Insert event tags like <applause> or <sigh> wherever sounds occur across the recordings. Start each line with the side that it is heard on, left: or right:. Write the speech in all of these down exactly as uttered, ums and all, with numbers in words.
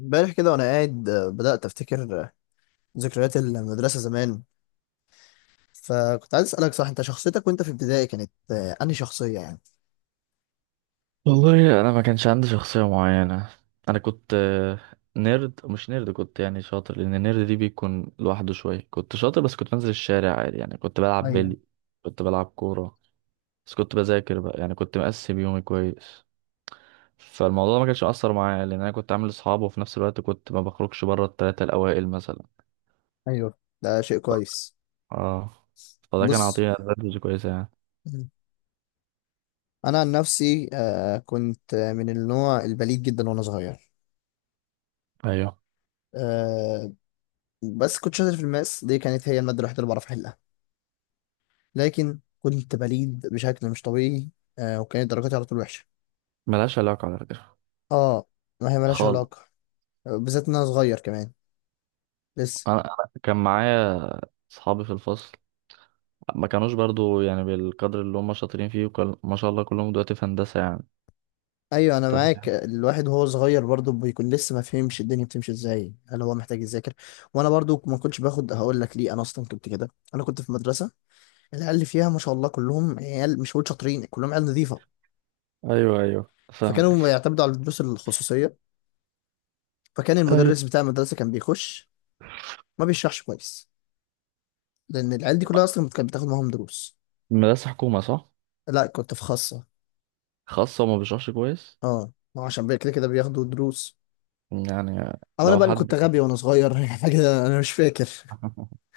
left: امبارح كده وانا قاعد آه، بدأت افتكر آه، ذكريات المدرسة زمان. فكنت عايز اسألك، صح؟ انت شخصيتك وانت في ابتدائي كانت آه، انهي شخصية يعني؟
right: والله انا ما كانش عندي شخصيه معينه. انا كنت آه، نيرد مش نيرد، كنت يعني شاطر لان النيرد دي بيكون لوحده شويه. كنت شاطر، بس كنت بنزل الشارع عادي يعني. كنت بلعب
left: ايوه.
right: بلي، كنت بلعب كوره، بس كنت بذاكر بقى يعني. كنت مقسم يومي كويس. فالموضوع ما كانش مأثر معايا لان انا كنت عامل اصحاب، وفي نفس الوقت كنت ما بخرجش بره الثلاثه الاوائل مثلا.
left: ايوه، ده شيء كويس.
right: اه، فده كان
left: بص.
right: عطيه ادفانتج كويسه يعني.
left: مم. انا عن نفسي آه، كنت آه، من النوع البليد جدا وانا صغير.
right: ايوه،
left: آه، بس كنت شاطر في الماس، دي كانت هي المادة الوحيدة اللي بعرف أحلها. لكن كنت بليد بشكل مش طبيعي. آه، وكانت درجاتي على طول وحشة.
right: ملهاش علاقه على فكره.
left: اه، ما هي ملهاش
right: خالص.
left: علاقة. آه، بالذات إن أنا صغير كمان، لسه.
right: انا أنا كان معايا اصحابي في الفصل، ما كانوش برضو يعني بالقدر اللي هم شاطرين فيه. وكل... ما شاء الله كلهم دلوقتي في هندسة يعني.
left: أيوة أنا
right: انت
left: معاك.
right: فاهم.
left: آه، الواحد وهو صغير برضه بيكون لسه ما فهمش الدنيا بتمشي إزاي، هل هو محتاج يذاكر. وأنا برضه ما كنتش باخد، هقول لك ليه. أنا أصلا كنت كده. أنا كنت في مدرسة، العيال اللي فيها ما شاء الله كلهم عيال، مش هقول شاطرين، كلهم عيال نظيفة.
right: ايوه ايوه فاهمك.
left: فكانوا يعتمدوا على الدروس الخصوصية. فكان
right: ايوه.
left: المدرس بتاع المدرسة كان بيخش ما بيشرحش كويس، لان العيال دي كلها اصلا كانت بتاخد معاهم دروس.
right: مدرسة حكومة صح؟
left: لا، كنت في خاصه.
right: خاصة، وما بيشرحش كويس.
left: اه، ما هو عشان بي- كده كده بياخدوا دروس.
right: يعني
left: او انا
right: لو
left: بقى اللي كنت
right: حد
left: غبي وانا صغير <laughs> حاجه انا مش فاكر.
right: <laughs>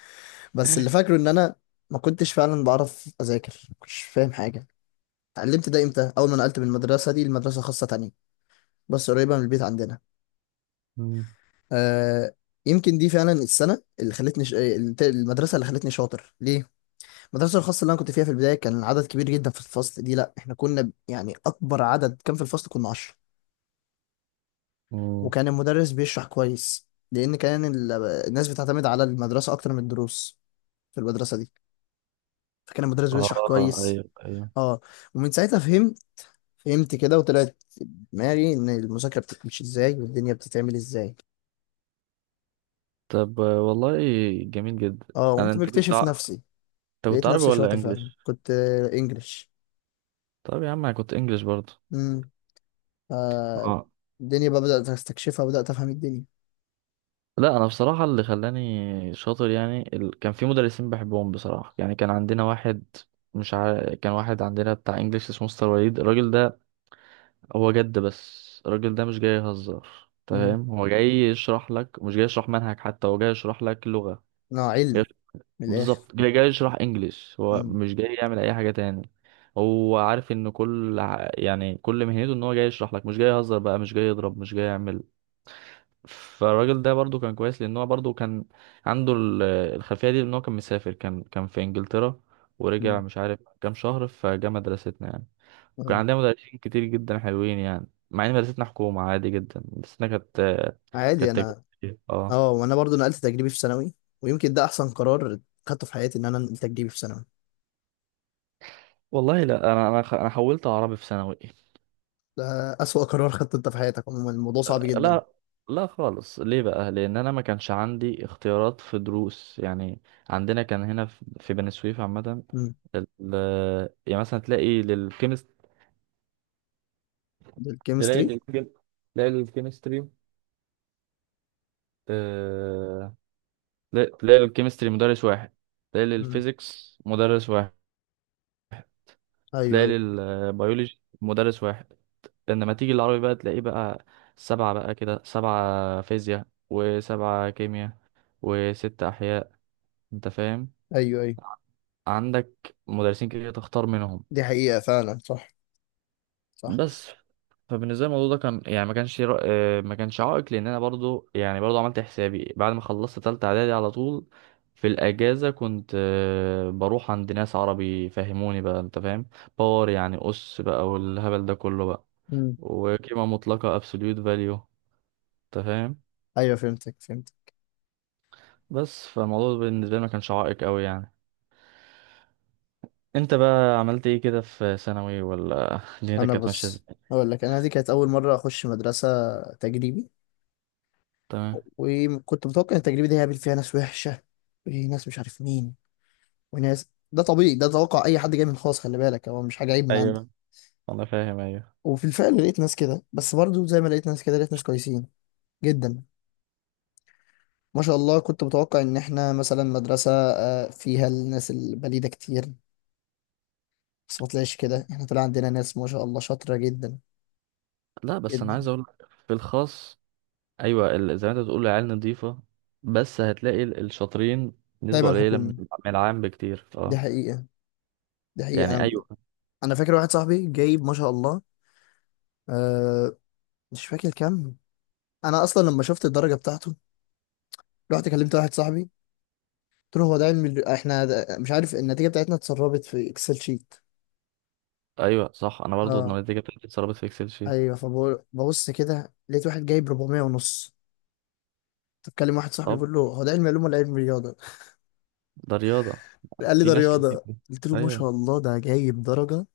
left: بس اللي فاكره ان انا ما كنتش فعلا بعرف اذاكر، ما كنتش فاهم حاجه. اتعلمت ده امتى؟ اول ما نقلت من المدرسه دي لمدرسه خاصه تانية، بس قريبه من البيت عندنا.
right: مم.
left: آه، يمكن دي فعلا السنه اللي خلتني ش... المدرسه اللي خلتني شاطر ليه. المدرسه الخاصه اللي انا كنت فيها في البدايه كان العدد كبير جدا في الفصل. دي لا، احنا كنا يعني اكبر عدد كان في الفصل كنا عشرة.
right: مم.
left: وكان المدرس بيشرح كويس، لأن كان ال- الناس بتعتمد على المدرسة أكتر من الدروس في المدرسة دي. فكان المدرس بيشرح
right: اه
left: كويس.
right: ايوه ايوه.
left: اه. ومن ساعتها فهمت فهمت كده، وطلعت في دماغي إن المذاكرة بتمشي إزاي والدنيا بتتعمل إزاي.
right: طب آه، والله جميل جدا.
left: اه،
right: انا
left: قمت
right: انت كنت
left: بكتشف
right: ع...
left: نفسي.
right: انت كنت
left: لقيت
right: عربي
left: نفسي
right: ولا
left: شاطر فعلا.
right: انجليش؟
left: كنت آه، إنجلش.
right: طب يا عم انا كنت انجليش برضو.
left: امم. آه،
right: اه.
left: الدنيا بقى بدأت أستكشفها. بدأت أفهم الدنيا.
right: لا انا بصراحه اللي خلاني شاطر يعني، ال... كان في مدرسين بحبهم بصراحه يعني. كان عندنا واحد، مش عارف، كان واحد عندنا بتاع انجليش اسمه مستر وليد. الراجل ده هو جد. بس الراجل ده مش جاي يهزر،
left: امم.
right: تمام. هو جاي يشرح لك، مش جاي يشرح منهج حتى، هو جاي يشرح لك لغه.
left: أنا
right: جاي...
left: علم، من الآخر.
right: بالظبط، جاي جاي يشرح انجليش، هو
left: امم.
right: مش جاي يعمل اي حاجه تاني. هو عارف ان كل ع- يعني كل مهنته ان هو جاي يشرح لك، مش جاي يهزر بقى، مش جاي يضرب، مش جاي يعمل. فالراجل ده برضو كان كويس لان هو برضو كان عنده ال- الخلفيه دي ان هو كان مسافر، كان كان في انجلترا، ورجع
left: امم.
right: مش عارف كام شهر فجه مدرستنا يعني. كان
left: آه.
right: عندنا مدرسين كتير جدا حلوين يعني، مع ان مدرستنا حكومه عادي جدا. مدرستنا كانت
left: عادي.
right: كانت
left: أنا
right: تجريبية. اه
left: اه، وانا برضو نقلت تجريبي في ثانوي، ويمكن ده احسن قرار خدته في حياتي، ان انا انقل تجريبي في ثانوي.
right: والله. لا انا انا خ- انا حولت عربي في ثانوي.
left: ده اسوأ قرار خدته انت في حياتك، عموما الموضوع صعب جدا.
right: لا لا خالص. ليه بقى؟ لان انا ما كانش عندي اختيارات في دروس يعني. عندنا كان هنا في في بني سويف عامه،
left: امم.
right: ال- يعني مثلا تلاقي للكيمستري، تلاقي
left: الكيمستري.
right: الكيم... تلاقي الكيمستري، آه... تلاقي تلاقي للكيمستري مدرس واحد، تلاقي
left: امم.
right: للفيزيكس مدرس واحد،
left: ايوه
right: تلاقي
left: ايوه.
right: للبيولوجي مدرس واحد. لما تيجي العربي بقى تلاقيه بقى سبعة بقى كده، سبعة فيزياء، وسبعة كيمياء، وست أحياء. أنت فاهم؟
left: ايوه ايوه،
right: عندك مدرسين كتير تختار منهم.
left: دي حقيقة فعلا. صح، صح.
right: بس، فبالنسبه لي الموضوع ده كان يعني ما كانش رأ- آه، ما كانش عائق، لان انا برضو يعني برضو عملت حسابي بعد ما خلصت تالتة اعدادي على طول. في الاجازه كنت آه، بروح عند ناس عربي فهموني بقى، انت فاهم. باور يعني اس بقى والهبل ده كله بقى،
left: امم.
right: وقيمه مطلقه absolute value. انت فاهم.
left: ايوه، فهمتك فهمتك.
right: بس فالموضوع بالنسبه لي ما كانش عائق قوي يعني. انت بقى عملت ايه كده في ثانوي، ولا <laughs> دنيتك
left: انا
right: كانت ماشيه
left: بص،
right: ازاي؟
left: اقول لك. انا دي كانت اول مرة اخش مدرسة تجريبي.
right: تمام.
left: وكنت متوقع ان التجربة دي هيقابل فيها ناس وحشة، وناس مش عارف مين، وناس. ده طبيعي، ده توقع اي حد جاي من خاص، خلي بالك هو مش حاجة عيب من عندي.
right: ايوه انا فاهم. ايوه.
left: وفي الفعل لقيت ناس كده، بس برضو زي ما لقيت ناس كده لقيت ناس كويسين جدا. ما شاء الله. كنت متوقع ان احنا مثلا مدرسة آه، فيها الناس البليدة كتير، بس ما طلعش كده، احنا طلع عندنا ناس ما شاء الله شاطرة جدا
right: لا بس انا
left: جدا.
right: عايز اقول لك، في الخاص ايوه، ال- زي ما انت بتقول العيال نظيفه، بس هتلاقي ال- الشاطرين نسبه
left: دايما
right: قليله من
left: حكومي.
right: من العام بكتير.
left: دي
right: اه،
left: حقيقة. دي حقيقة.
right: يعني
left: انا
right: ايوه.
left: انا فاكر واحد صاحبي جايب ما شاء الله. أه، مش فاكر كام. انا اصلا لما شفت الدرجة بتاعته رحت كلمت واحد صاحبي، قلت له هو ده علم ال- احنا ده- مش عارف، النتيجة بتاعتنا اتسربت في اكسل شيت.
right: ايوه صح، انا برضو
left: اه،
right: النتيجه بتاعتي اتسربت في اكسل شيت.
left: ايوه، فبقول ببص كده لقيت واحد جايب أربعمائة ونص. بتكلم واحد صاحبي،
right: اه.
left: بيقول له هو ده علم علوم ولا علم رياضه.
right: ده رياضه.
left: قال لي
right: في
left: ده
right: ناس كتير.
left: رياضه، قلت له ما شاء
right: ايوه.
left: الله ده جايب درجه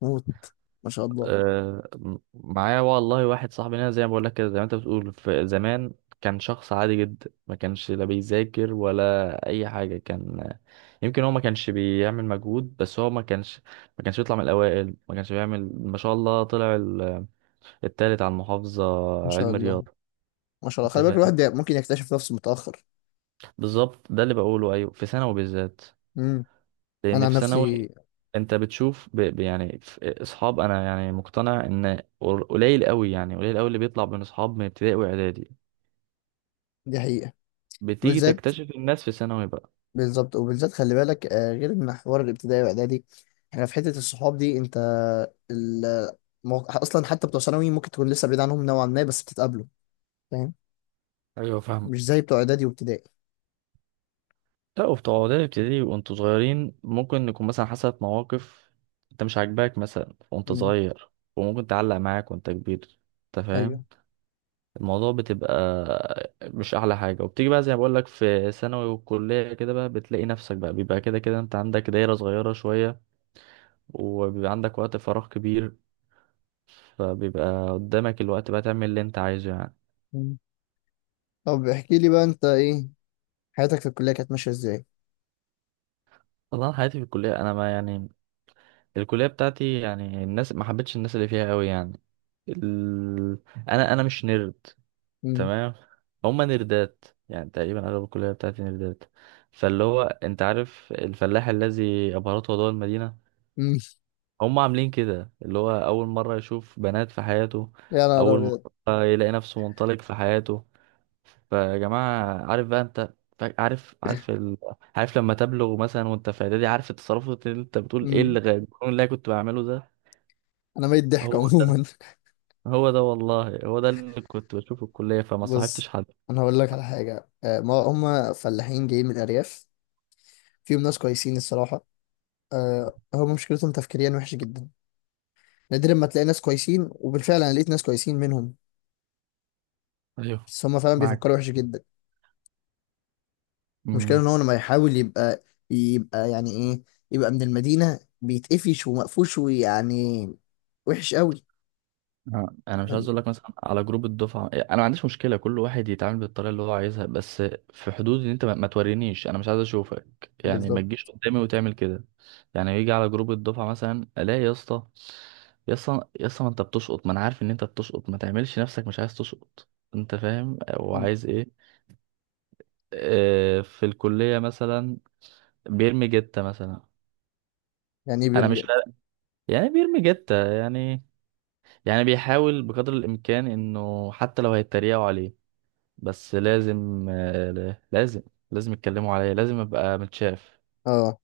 left: موت. ما شاء الله
right: آه م- معايا والله واحد صاحبي هنا زي ما بقول لك كده، زي ما انت بتقول في زمان. كان شخص عادي جدا، ما كانش لا بيذاكر ولا اي حاجه. كان يمكن هو ما كانش بيعمل مجهود، بس هو ما كانش ما كانش بيطلع من الاوائل. ما كانش بيعمل، ما شاء الله طلع التالت على المحافظة.
left: ما شاء
right: علم
left: الله.
right: رياضة.
left: ما شاء الله،
right: انت
left: خلي بالك
right: فاهم.
left: الواحد ممكن يكتشف نفسه متاخر.
right: بالظبط، ده اللي بقوله. ايوه في ثانوي بالذات،
left: امم. انا
right: لان
left: عن
right: في ثانوي
left: نفسي.
right: انت بتشوف ب... ب- يعني في اصحاب، انا يعني مقتنع ان قل- قليل قوي، يعني قليل قوي اللي بيطلع من اصحاب من ابتدائي واعدادي.
left: دي حقيقه.
right: بتيجي
left: بالذات.
right: تكتشف الناس في ثانوي بقى.
left: بالظبط، وبالذات خلي بالك آه، غير ان حوار الابتدائي واعدادي، احنا في حته الصحاب دي. انت ال... مو- اصلا حتى بتوع ثانوي ممكن تكون لسه بعيد عنهم نوعا ما، بس بتتقابلوا. فاهم؟
right: ايوه فاهم.
left: مش زي بتوع اعدادي وابتدائي.
right: لا، وبتوع اعدادي ابتدائي وانتوا صغيرين، ممكن يكون مثلا حصلت مواقف انت مش عاجباك مثلا وانت صغير، وممكن تعلق معاك وانت كبير. انت فاهم.
left: ايوه.
right: الموضوع بتبقى مش احلى حاجه. وبتيجي بقى زي ما بقول لك في ثانوي والكليه كده بقى، بتلاقي نفسك بقى بيبقى كده كده انت عندك دايره صغيره شويه، وبيبقى عندك وقت فراغ كبير، فبيبقى قدامك الوقت بقى تعمل اللي انت عايزه يعني.
left: مم. طب احكي لي بقى انت، ايه حياتك في الكليه كانت ماشيه ازاي؟
right: والله، أنا حياتي في الكليه انا ما يعني، الكليه بتاعتي يعني الناس ما حبيتش الناس اللي فيها قوي يعني. ال... انا انا مش نيرد،
left: مم.
right: تمام. هما نيردات يعني، تقريبا اغلب الكليه بتاعتي نيردات. فاللي هو انت عارف الفلاح الذي ابهرته ضوء المدينه.
left: مم.
right: هم عاملين كده اللي هو أول مرة يشوف بنات في حياته،
left: يا نهار
right: أول
left: ابيض!
right: مرة يلاقي نفسه منطلق في حياته. فيا جماعة عارف بقى، أنت فا- عارف، عارف ال... عارف لما تبلغ مثلا وأنت في إعدادي، عارف التصرفات اللي أنت بتقول إيه
left: مم.
right: اللي غير اللي أنا كنت بعمله ده.
left: انا ميت ضحك
right: هو ده،
left: عموما
right: هو ده والله، هو ده اللي كنت بشوفه في الكلية،
left: <laughs>
right: فما صاحبتش
left: بص،
right: حد.
left: انا هقول لك على حاجه. آه، ما هم فلاحين جايين من الارياف، فيهم ناس كويسين الصراحه. آه، هم مشكلتهم تفكيريا وحش جدا. نادرا ما تلاقي ناس كويسين، وبالفعل انا لقيت ناس كويسين منهم.
right: ايوه
left: بس هم فعلا
right: معاك.
left: بيفكروا وحش جدا. المشكله ان هو لما يحاول يبقى يبقى يعني ايه، يبقى من المدينه، بيتقفش ومقفوش ويعني وحش قوي.
right: آه، انا مش عايز اقول لك مثلا على جروب الدفعه، انا ما عنديش مشكله كل واحد يتعامل بالطريقه اللي هو عايزها، بس في حدود ان انت ما ما تورينيش. انا مش عايز اشوفك يعني، ما
left: بالظبط.
right: تجيش قدامي وتعمل كده. يعني يجي على جروب الدفعه مثلا الاقي يا اسطى، يا اسطى يا اسطى، ما انت بتشقط، ما انا عارف ان انت بتشقط، ما تعملش نفسك مش عايز تشقط. انت فاهم
left: مم.
right: وعايز ايه. آه، في الكليه مثلا بيرمي جته مثلا.
left: يعني ايه
right: انا
left: بيرمي
right: مش
left: جد؟
right: فارق- يعني بيرمي جته يعني، يعني بيحاول بقدر الامكان انه حتى لو هيتريقوا عليه، بس لازم آه، لازم لازم يتكلموا عليا، لازم ابقى متشاف.
left: اه،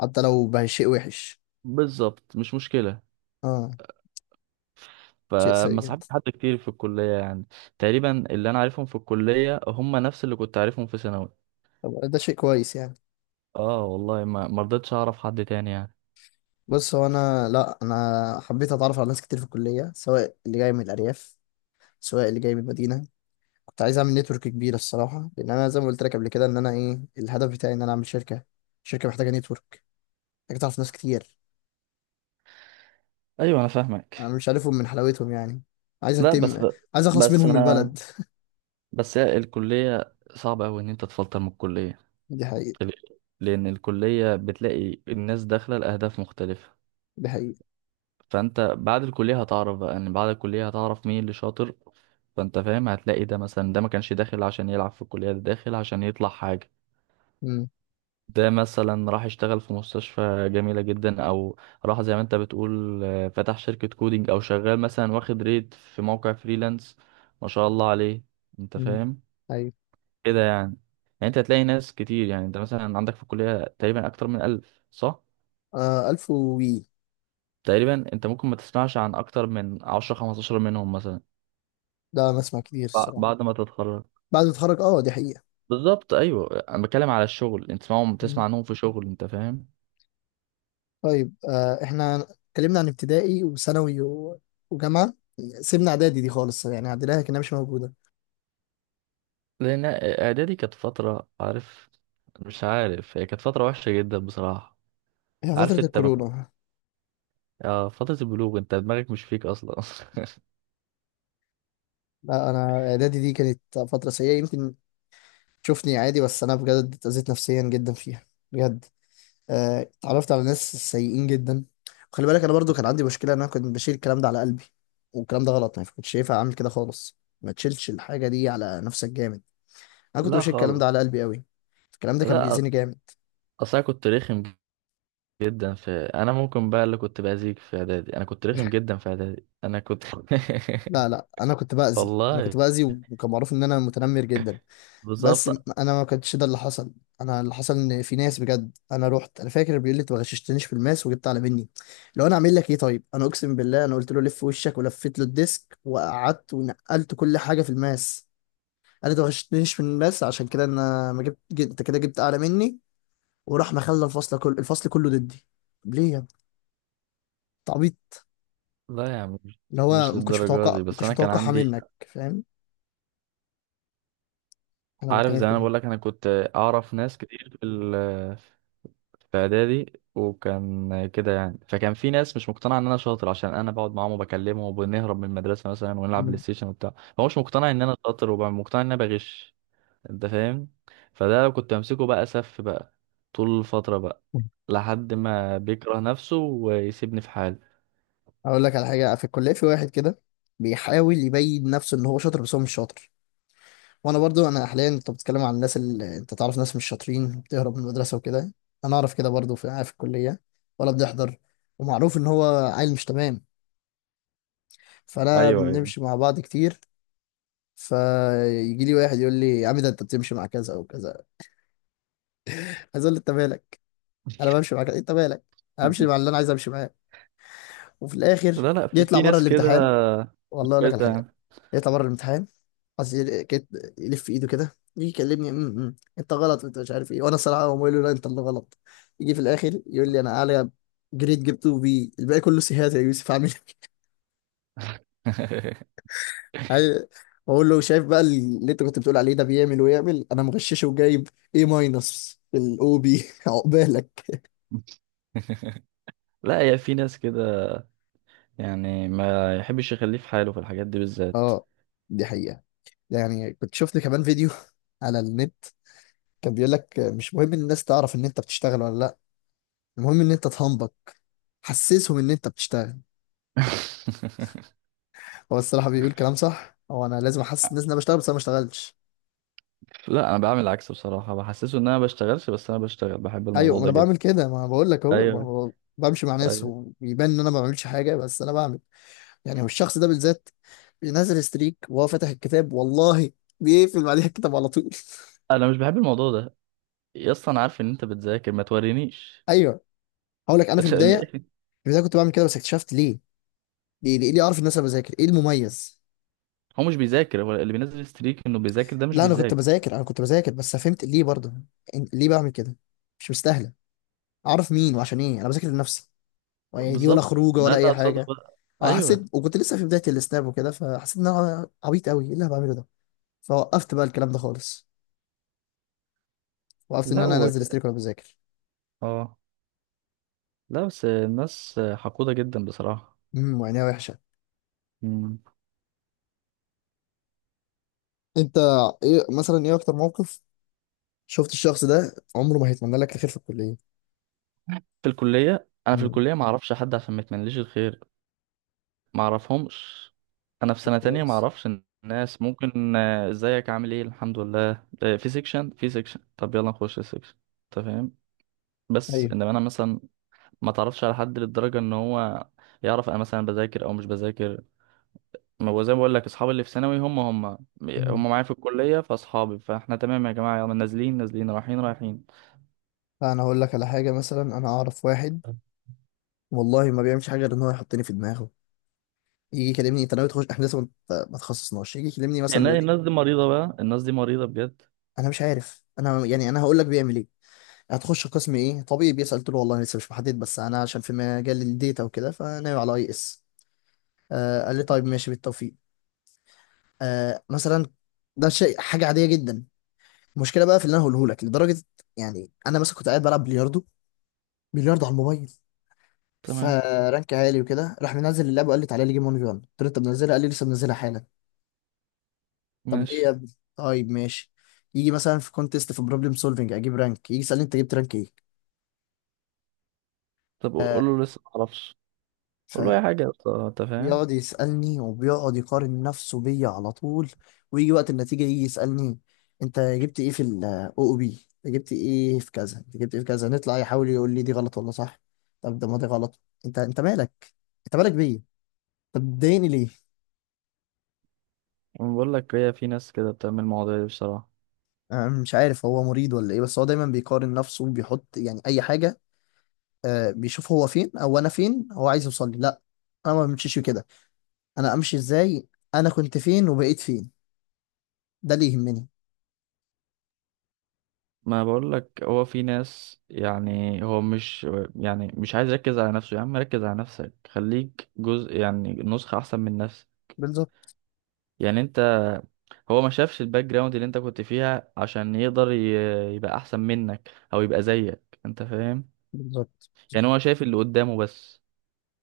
left: حتى لو بقى شيء وحش.
right: بالظبط، مش مشكلة.
left: اه، شيء سيء
right: فما
left: جدا.
right: صاحبتش حد كتير في الكلية يعني. تقريبا اللي انا عارفهم في الكلية هم نفس اللي كنت عارفهم في ثانوي.
left: طب ده شيء كويس يعني.
right: اه والله ما ما رضيتش اعرف حد تاني يعني.
left: بص هو انا. لا، انا حبيت اتعرف على ناس كتير في الكليه، سواء اللي جاي من الارياف سواء اللي جاي من المدينه. كنت عايز اعمل نتورك كبيره الصراحه، لان انا زي ما قلت لك قبل كده، ان انا ايه الهدف بتاعي، ان انا اعمل شركه. شركه محتاجه نتورك، محتاجه تعرف ناس كتير.
right: ايوه انا
left: انا
right: فاهمك.
left: مش عارفهم من حلاوتهم يعني. عايز
right: لا بس
left: اتم. عايز اخلص
right: بس
left: منهم من
right: انا
left: البلد.
right: بس هي الكلية صعبة اوي ان انت تفلتر من الكلية.
left: <laughs> دي حقيقه.
right: ليه؟ لان الكلية بتلاقي الناس داخلة لاهداف مختلفة.
left: دي حقيقه.
right: فانت بعد الكليه هتعرف بقى، ان بعد الكليه هتعرف مين اللي شاطر. فانت فاهم هتلاقي ده مثلا ده ما كانش داخل عشان يلعب في الكليه، ده داخل عشان يطلع حاجه.
left: امم.
right: ده مثلا راح يشتغل في مستشفى جميله جدا، او راح زي ما انت بتقول آه، فتح شركه كودينج، او شغال مثلا واخد ريت في موقع فريلانس، ما شاء الله عليه. انت
left: امم.
right: فاهم.
left: ايوه.
right: كده يعني. يعني انت هتلاقي ناس كتير. يعني انت مثلا عندك في الكليه تقريبا اكتر من ألف صح؟
left: آه، ألف وي.
right: تقريبا انت ممكن ما تسمعش عن اكتر من عشرة خمستاشر منهم مثلا.
left: ده انا اسمع كتير
right: بع-
left: الصراحه.
right: بعد ما تتخرج.
left: بعد ما اتخرج، اه، دي حقيقه.
right: بالظبط، ايوه. انا بتكلم على الشغل، انت تسمعهم، تسمع
left: مم.
right: عنهم في شغل. انت فاهم.
left: طيب، آه، احنا اتكلمنا عن ابتدائي وثانوي و- وجامعه. سيبنا اعدادي دي خالص، يعني عدناها كانها مش موجوده.
right: لان اعدادي كانت فتره عارف، مش عارف، هي كانت فتره وحشه جدا بصراحه.
left: هي فتره
right: عارف انت م...
left: الكورونا.
right: آه فتره البلوغ انت دماغك مش فيك اصلا <laughs>
left: لا، انا اعدادي دي كانت فتره سيئه. يمكن تشوفني عادي، بس انا بجد اتأذيت نفسيا جدا فيها. بجد. آه، اتعرفت على ناس سيئين جدا. وخلي بالك انا برضو كان عندي مشكله ان انا كنت بشيل الكلام ده على قلبي. والكلام ده غلط، ما كنتش شايفها. اعمل كده خالص، ما تشيلش الحاجه دي على نفسك جامد. انا كنت
right: لا
left: بشيل الكلام ده
right: خالص.
left: على قلبي قوي. الكلام ده كان
right: لا
left: بيأذيني جامد.
right: اصل انا كنت رخم جدا في، انا ممكن بقى اللي كنت باذيك في اعدادي، انا كنت رخم جدا في اعدادي. انا كنت
left: لا لا، انا كنت
right: <laughs>
left: باذي. انا كنت
right: والله.
left: باذي، وكان معروف ان انا متنمر جدا. بس
right: بالظبط.
left: م- انا ما كانش ده اللي حصل. انا اللي حصل ان في ناس بجد، انا رحت. انا فاكر بيقول لي انت ما غششتنيش في الماس وجبت اعلى مني، لو انا اعمل لك ايه؟ طيب، انا اقسم بالله انا قلت له لف وشك، ولفيت له الديسك وقعدت ونقلت كل حاجه في الماس. انا ما غششتنيش في الماس، عشان كده انا ما جبت جبت- انت كده جبت اعلى مني. وراح مخلى الفصل كله، الفصل كله ضدي. طب ليه يا ابني؟
right: لا يا عم مش
left: اللي هو
right: مش
left: ما كنتش
right: للدرجه
left: متوقع،
right: دي،
left: ما
right: بس
left: كنتش
right: انا كان
left: متوقعها
right: عندي،
left: منك، فاهم؟ انا
right: عارف
left: بتكلم في
right: زي ما انا
left: كده.
right: بقول لك انا كنت اعرف ناس كتير في ال- في اعدادي وكان كده يعني، فكان في ناس مش مقتنعه ان انا شاطر عشان انا بقعد معاهم وبكلمهم، وبنهرب من المدرسه مثلا ونلعب بلاي
left: مم.
right: ستيشن وبتاع. هو مش مقتنع ان انا شاطر، ومقتنع ان انا بغش. انت فاهم. فده لو كنت امسكه بقى سف بقى، طول الفتره بقى لحد ما بيكره نفسه ويسيبني في حالي.
left: اقول لك على حاجه في الكليه، في واحد كده بيحاول يبين نفسه ان هو شاطر، بس هو مش شاطر. وانا برضو، انا حاليا انت بتتكلم عن الناس اللي انت تعرف، ناس مش شاطرين بتهرب من المدرسه وكده. انا اعرف كده برضو في في الكليه. ولا بنحضر، ومعروف ان هو عيل مش تمام. فانا
right: ايوه ايوه
left: بنمشي مع بعض كتير. فيجي لي واحد يقول لي يا عم ده انت بتمشي مع كذا او كذا. عايز اقول له انت مالك؟ انا بمشي مع كذا، انت مالك؟ انا بمشي مع
right: <laughs>
left: اللي انا عايز امشي معاه. وفي الاخر
right: لا لا، في,
left: يطلع
right: في
left: بره
right: ناس كده
left: الامتحان.
right: <laughs> مش
left: والله اقول لك على
right: كويسه
left: حاجه.
right: يعني.
left: يطلع بره الامتحان، عايز يل- كت- يلف ايده كده يجي يكلمني، "أم، أم، انت غلط، انت مش عارف ايه". وانا الصراحه هو بقول له لا انت اللي غلط. يجي في الاخر يقول لي انا اعلى، جريد جبته بي، الباقي كله سيهات يا يوسف. عامل
right: <laughs>
left: إيه؟ <laughs> اقول له شايف بقى اللي انت كنت بتقول عليه، ده بيعمل ويعمل انا مغششه وجايب ايه، ماينس في الاو بي <laughs> عقبالك.
right: لا هي في ناس كده يعني، ما يحبش يخليه في حاله في الحاجات دي بالذات.
left: اه، دي حقيقه. يعني كنت شفت كمان فيديو على النت، كان بيقول لك مش مهم ان الناس تعرف ان انت بتشتغل ولا لا، المهم ان انت تهنبك، حسسهم ان انت بتشتغل.
right: <laughs>
left: هو الصراحه بيقول كلام صح. هو انا لازم احسس الناس ان انا بشتغل بس انا ما اشتغلش؟
right: لا انا بعمل العكس بصراحه، بحسسه ان انا ما بشتغلش بس انا بشتغل، بحب
left: ايوه،
right: الموضوع
left: ما
right: ده
left: انا بعمل
right: جدا.
left: كده. ما أنا بقول لك اهو
right: ايوه
left: ب- ب- بمشي مع ناس
right: ايوه.
left: ويبان ان انا ما بعملش حاجه بس انا بعمل. يعني هو الشخص ده بالذات بينزل ستريك وهو فاتح الكتاب، والله بيقفل بعدها الكتاب على طول.
right: انا مش بحب الموضوع ده. يا اسطى انا عارف ان انت بتذاكر، ما تورينيش.
left: <laughs> ايوه. هقول لك انا في
right: <laughs>
left: البدايه.
right: ليه؟
left: في البدايه كنت بعمل كده، بس اكتشفت ليه. ليه ليه, ليه اعرف الناس انا بذاكر؟ ايه المميز؟
right: هو مش بيذاكر، هو اللي بينزل ستريك انه بيذاكر ده مش
left: لا، انا كنت
right: بيذاكر.
left: بذاكر. انا كنت بذاكر، بس فهمت ليه برضه. إن- ليه بعمل كده؟ مش مستاهله اعرف مين وعشان ايه. انا بذاكر لنفسي، يعني دي ولا
right: بالظبط،
left: خروجه
right: ده
left: ولا
right: اللي
left: اي
right: اقصده
left: حاجه.
right: بقى.
left: اه، حسيت،
right: ايوه.
left: وكنت لسه في بدايه السناب وكده، فحسيت ان انا عبيط قوي. ايه اللي انا بعمله ده؟ فوقفت بقى الكلام ده خالص. وقفت ان
right: لا
left: انا
right: و...
left: انزل ستريك وانا بذاكر.
right: اه لا بس الناس حقودة جدا بصراحة.
left: امم، وعينيها وحشه.
right: مم.
left: انت، ايه مثلا ايه اكتر موقف شفت الشخص ده عمره ما هيتمنى لك الخير في الكليه؟
right: في الكلية، انا في
left: مم.
right: الكلية ما اعرفش حد عشان ما يتمنليش الخير. ما اعرفهمش. انا في
left: طب
right: سنة تانية ما
left: كويس.
right: اعرفش. الناس ممكن آه، ازيك، عامل ايه، الحمد لله، آه، في سيكشن، في سيكشن طب يلا نخش السيكشن. انت فاهم. بس
left: ايوه.
right: انما انا مثلا ما تعرفش على حد للدرجة ان هو يعرف انا مثلا بذاكر او مش بذاكر. ما هو زي ما بقول لك اصحابي اللي في ثانوي هم هم
left: امم.
right: هم معايا في الكلية، فاصحابي فاحنا تمام. يا جماعة يلا نازلين نازلين رايحين رايحين.
left: فانا هقول لك على حاجه. مثلا انا اعرف واحد، والله ما بيعملش حاجه غير ان هو يحطني في دماغه. يجي يكلمني انت ناوي تخش، احنا لسه ما ما تخصصناش. يجي يكلمني مثلا يقول
right: يعني
left: لي.
right: الناس دي مريضة بقى، الناس دي مريضة بجد.
left: انا مش عارف، انا يعني انا هقول لك بيعمل ايه. هتخش قسم ايه طبيب، بيسأل. قلت له والله لسه مش محدد، بس انا عشان في مجال الديتا وكده فناوي على اي اس. آه، قال لي طيب ماشي بالتوفيق. آه مثلا، ده شيء حاجه عاديه جدا. المشكله بقى في اللي انا هقوله لك لدرجه. يعني انا مثلا كنت قاعد بلعب بلياردو، بلياردو على الموبايل.
right: تمام.
left: فرانك عالي وكده، راح منزل اللعبه وقال لي تعالى لي جيم واحد في واحد. قلت له انت منزلها؟ قال لي لسه منزلها حالا. طب
right: ماشي.
left: ليه يا ابني؟ طيب ماشي. يجي مثلا في كونتيست، في بروبلم سولفنج، اجيب رانك، يجي يسالني انت جبت رانك
right: طب قول
left: ايه.
right: له لسه ما اعرفش. قول له اي حاجة يا اسطى، انت فاهم.
left: بيقعد يسألني، وبيقعد يقارن نفسه بيا على طول. ويجي وقت النتيجة يجي يسألني انت جبت ايه في ال أو أو بي، انت جبت ايه في كذا، انت جبت ايه في كذا. نطلع يحاول يقول لي دي غلط ولا صح. طب ده ما دي غلط. انت، انت مالك؟ انت مالك بيا. طب بتضايقني ليه؟
right: أنا بقول لك هي في ناس كده بتعمل المواضيع دي بصراحة.
left: انا مش عارف هو مريض ولا ايه، بس هو دايما بيقارن نفسه، وبيحط يعني اي حاجة. آه بيشوف هو فين او انا فين، هو عايز يوصل لي. لا، انا ما بمشيش كده. انا امشي ازاي؟ انا كنت فين وبقيت فين، ده اللي يهمني.
right: ما بقول لك هو في ناس يعني هو مش يعني، مش عايز يركز على نفسه. يا عم ركز على نفسك، خليك جزء يعني نسخة أحسن من نفسك.
left: بالظبط.
right: يعني أنت، هو ما شافش الباك جراوند اللي أنت كنت فيها عشان يقدر ي- يبقى أحسن منك أو يبقى زيك. أنت فاهم.
left: بالظبط.
right: يعني هو شايف اللي قدامه بس.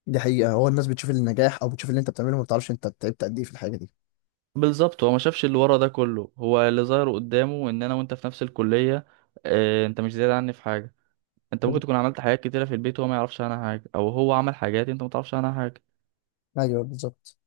left: دي حقيقة. هو الناس بتشوف النجاح أو بتشوف اللي أنت بتعمله، ما بتعرفش أنت تعبت قد إيه في الحاجة دي.
right: بالظبط هو ما شافش اللي ورا ده كله، هو اللي ظاهر قدامه إن أنا وأنت في نفس الكلية. آه، أنت مش زيادة عني في حاجة. انت ممكن
left: بال-
right: تكون عملت حاجات كتيرة في البيت وهو ما يعرفش عنها حاجة، او هو عمل حاجات انت ما تعرفش عنها حاجة.
left: أيوه بالظبط.